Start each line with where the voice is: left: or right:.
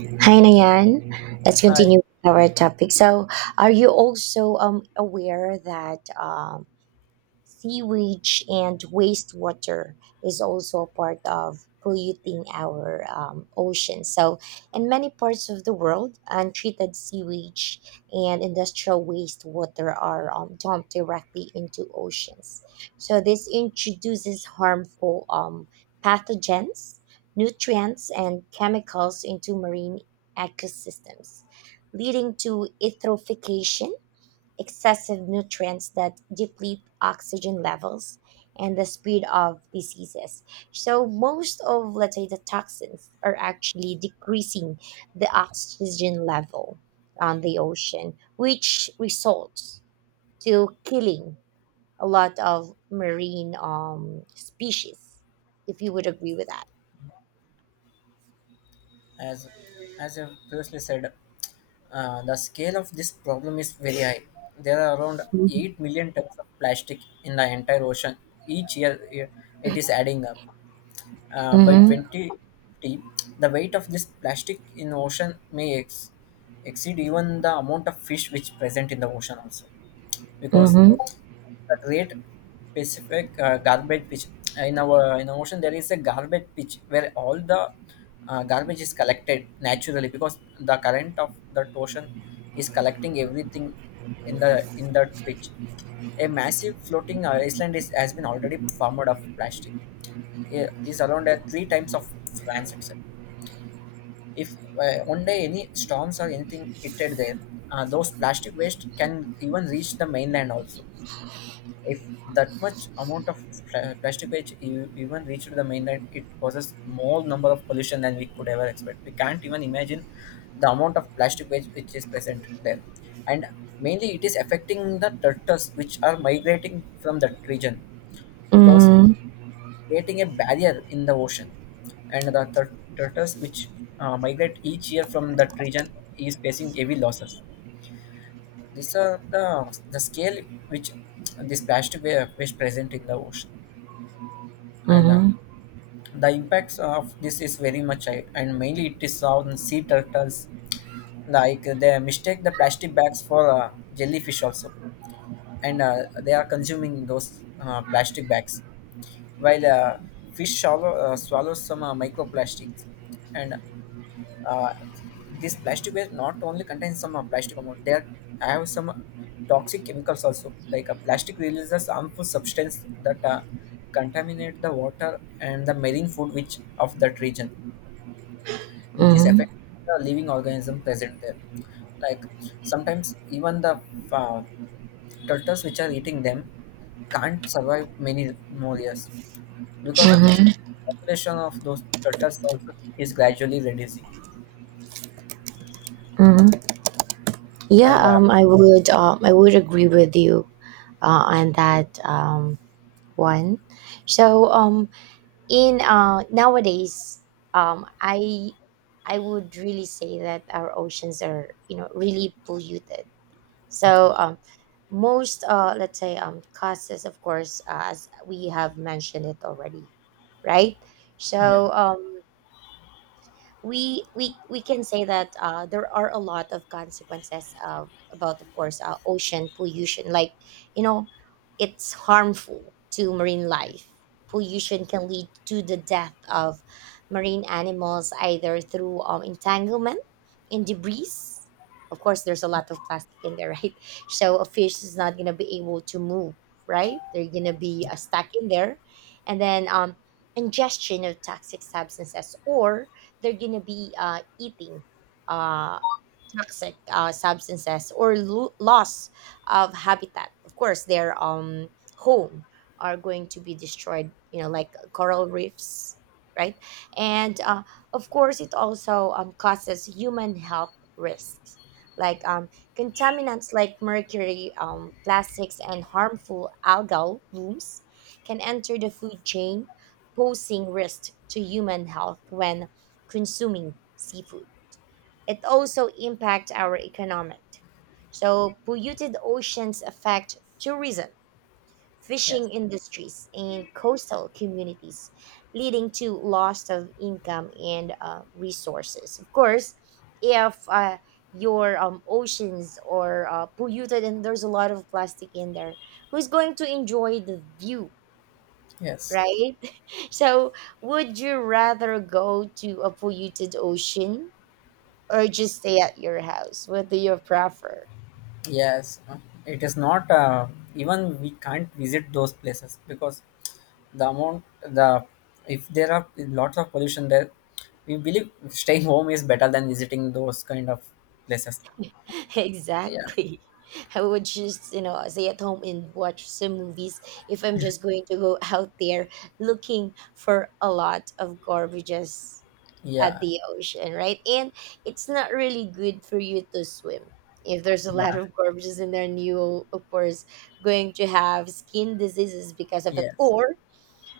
right: Hi, Nayan. Let's
left: Hi.
right: continue with our topic. So, are you also aware that sewage and wastewater is also a part of polluting our ocean. So, in many parts of the world, untreated sewage and industrial wastewater are dumped directly into oceans. So, this introduces harmful pathogens, nutrients, and chemicals into marine ecosystems, leading to eutrophication excessive nutrients that deplete oxygen levels and the spread of diseases. So most of, let's say, the toxins are actually decreasing the oxygen level on the ocean, which results to killing a lot of marine species. If you would agree with that.
left: As as I previously said, the scale of this problem is very high. There are around
right: Mhm.
left: 8 million tons of plastic in the entire ocean. Each year it is adding up. By
right: Mhm.
left: 2050, the weight of this plastic in ocean may exceed even the amount of fish which present in the ocean also. Because
right: Mhm.
left: the great Pacific garbage pitch in our ocean there is a garbage pitch where all the garbage is collected naturally because the current of that ocean is collecting everything in that pitch. A massive floating island has been already formed of plastic. It is around at three times of France itself. If one day any storms or anything hit it there, those plastic waste can even reach the mainland also if that much amount of plastic waste even reached the mainland, it causes more number of pollution than we could ever expect. We can't even imagine the amount of plastic waste which is present there, and mainly it is affecting the turtles which are migrating from that region because
right: Mhm.
left: creating a barrier in the ocean, and the turtles which migrate each year from that region is facing heavy losses. These are the scale which this plastic waste present in the ocean. And
right: Mhm.
left: The impacts of this is very much high, and mainly it is on sea turtles like they mistake the plastic bags for jellyfish also and they are consuming those plastic bags while fish swallows some microplastics and uh, this plastic waste not only contains some plastic amount there I have some toxic chemicals also like a plastic releases harmful substance that contaminate the water and the marine food which of that region which is
right: Mhm.
left: affecting the living organism present there like sometimes even the uh, turtles which are eating them can't survive many more years because of which population of those turtles also is gradually reducing
right: Mhm. Yeah,
left: and
right: I would agree with you on that one. So, in nowadays, um, I I would really say that our oceans are, you know, really polluted.
left: yeah,
right: So, most let's say, causes, of course, as we have mentioned it already, right?
left: yeah.
right: So, we can say that there are a lot of consequences of about, of course, ocean pollution, like, you know, it's harmful to marine life. Pollution can lead to the death of marine animals, either through entanglement in debris. Of course, there's a lot of plastic in there, right? So a fish is not going to be able to move, right? They're going to be
left: Yeah.
right: stuck in there. And then, ingestion of toxic substances, or they're gonna be eating uh, toxic substances, or loss of habitat. Of course, their home are going to be destroyed. You know, like coral reefs, right? And of course, it also causes human health risks, like, contaminants like mercury, plastics, and harmful algal blooms can enter the food chain, posing risk to human health when consuming seafood. It also impacts our economic. So polluted oceans affect tourism,
left: Yes.
right: fishing industries, and coastal communities, leading to loss of income and resources. Of course, if your oceans are polluted and there's a lot of plastic in there, who's going to enjoy the view,
left: Yes.
right: right? So, would you rather go to a polluted ocean or just stay at your house? What do you prefer?
left: Yes. It is not even we can't visit those places because the amount the if there are lots of pollution there, we believe staying home is better than visiting those kind of places. Yeah.
right: Exactly. I would just, you know, stay at home and watch some movies if I'm just going to go out there looking for a lot of garbages at
left: Yeah.
right: the ocean, right? And it's not really good for you to swim. If there's a lot
left: Yeah.
right: of garbages in there, and you, of course, going to have skin diseases because of it.
left: Yes.
right: Or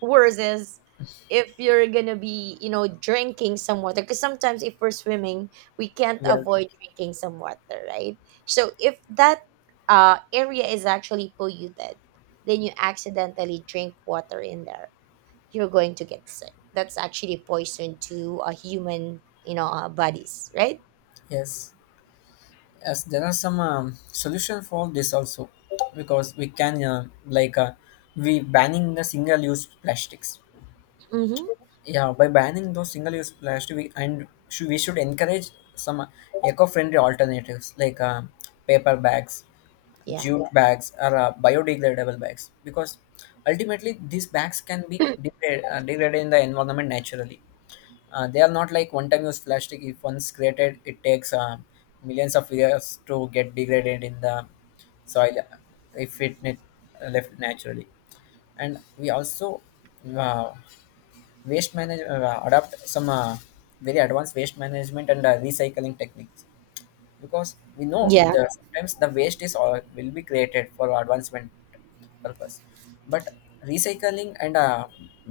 right: worse is if you're gonna be, you know, drinking some water, because sometimes if we're swimming we can't
left: We are. Okay.
right: avoid drinking some water, right? So if that area is actually polluted, then you accidentally drink water in there, you're going to get sick. That's actually poison to a human, you know, bodies, right?
left: Yes. Yes. There are some solution for this also because we can we banning the single use plastics.
right: Mm-hmm.
left: Yeah, by banning those single-use plastic, we should encourage some eco-friendly alternatives like paper bags,
right: Yeah.
left: jute bags, or biodegradable bags, because ultimately these bags can be degraded in the environment naturally. They are not like one-time-use plastic. If once created, it takes millions of years to get degraded in the soil if left naturally and we also uh, waste management adopt some very advanced waste management and recycling techniques because we know
right: Yeah.
left: the sometimes the waste is all will be created for advancement purpose but recycling and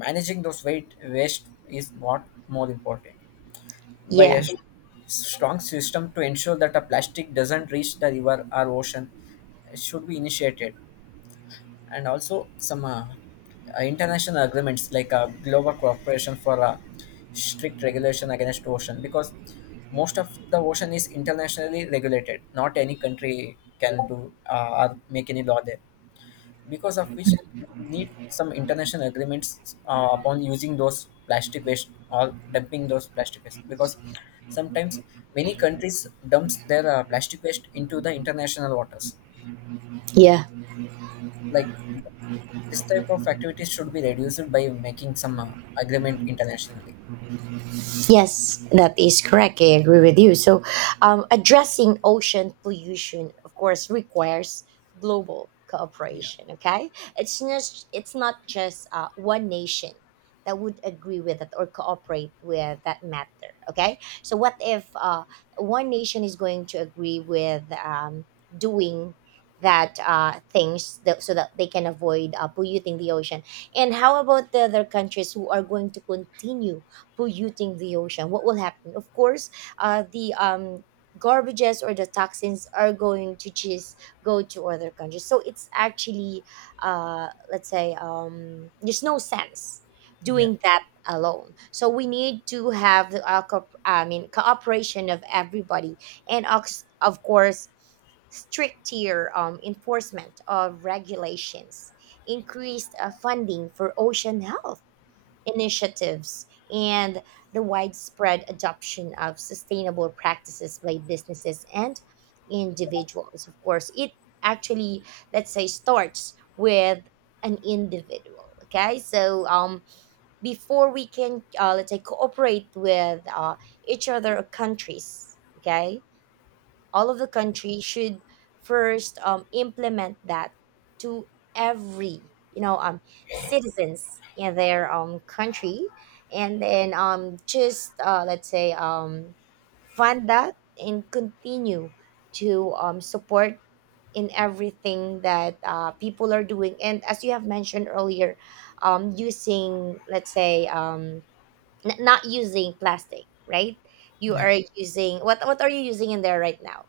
left: managing those weight waste is what more important by a
right: Yeah.
left: s- strong system to ensure that a plastic doesn't reach the river or ocean should be initiated and also some international agreements like global cooperation for strict regulation against ocean because most of the ocean is internationally regulated not any country can do or make any law there because of which we need some international agreements upon using those plastic waste or dumping those plastic waste because sometimes many countries dumps their plastic waste into the international waters
right: Yeah.
left: like this type of activities should be reduced by making some agreement internationally.
right: Yes, that is correct. I agree with you. So, addressing ocean pollution, of course, requires global
left: Yeah,
right: cooperation. Okay, it's just, it's not just one nation that would agree with it or cooperate with that matter. Okay, so what if one nation is going to agree with doing that things that, so that they can avoid polluting the ocean? And how about the other countries who are going to continue polluting the ocean? What will happen? Of course, the garbages or the toxins are going to just go to other countries. So it's actually, let's say, there's no sense
left: yeah,
right: doing that alone. So we need to have the I mean, cooperation of everybody, and of course stricter enforcement of regulations, increased funding for ocean health initiatives, and the widespread adoption of sustainable practices by businesses and individuals. Of course, it actually, let's say, starts with an individual. Okay, so before we can, let's say, cooperate with each other or countries, okay, all of the country should first implement that to every, you know, citizens in their country, and then just let's say, fund that and continue to support in everything that people are doing. And as you have mentioned earlier, using, let's say, not using plastic, right? You
left: yeah.
right: are using, what are you using in there right now?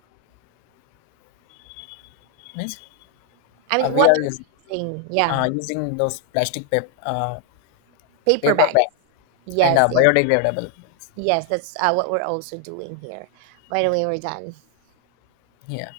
left: Means
right: I
left: uh,
right: mean,
left: we
right: what
left: are
right: I'm
left: using,
right: saying, yeah,
left: using those
right: paper
left: paper
right: bags.
left: bags and
right: Yes, yes,
left: biodegradable bags.
right: yes. That's what we're also doing here. By the
left: Yeah,
right: way, we're done.
left: yeah.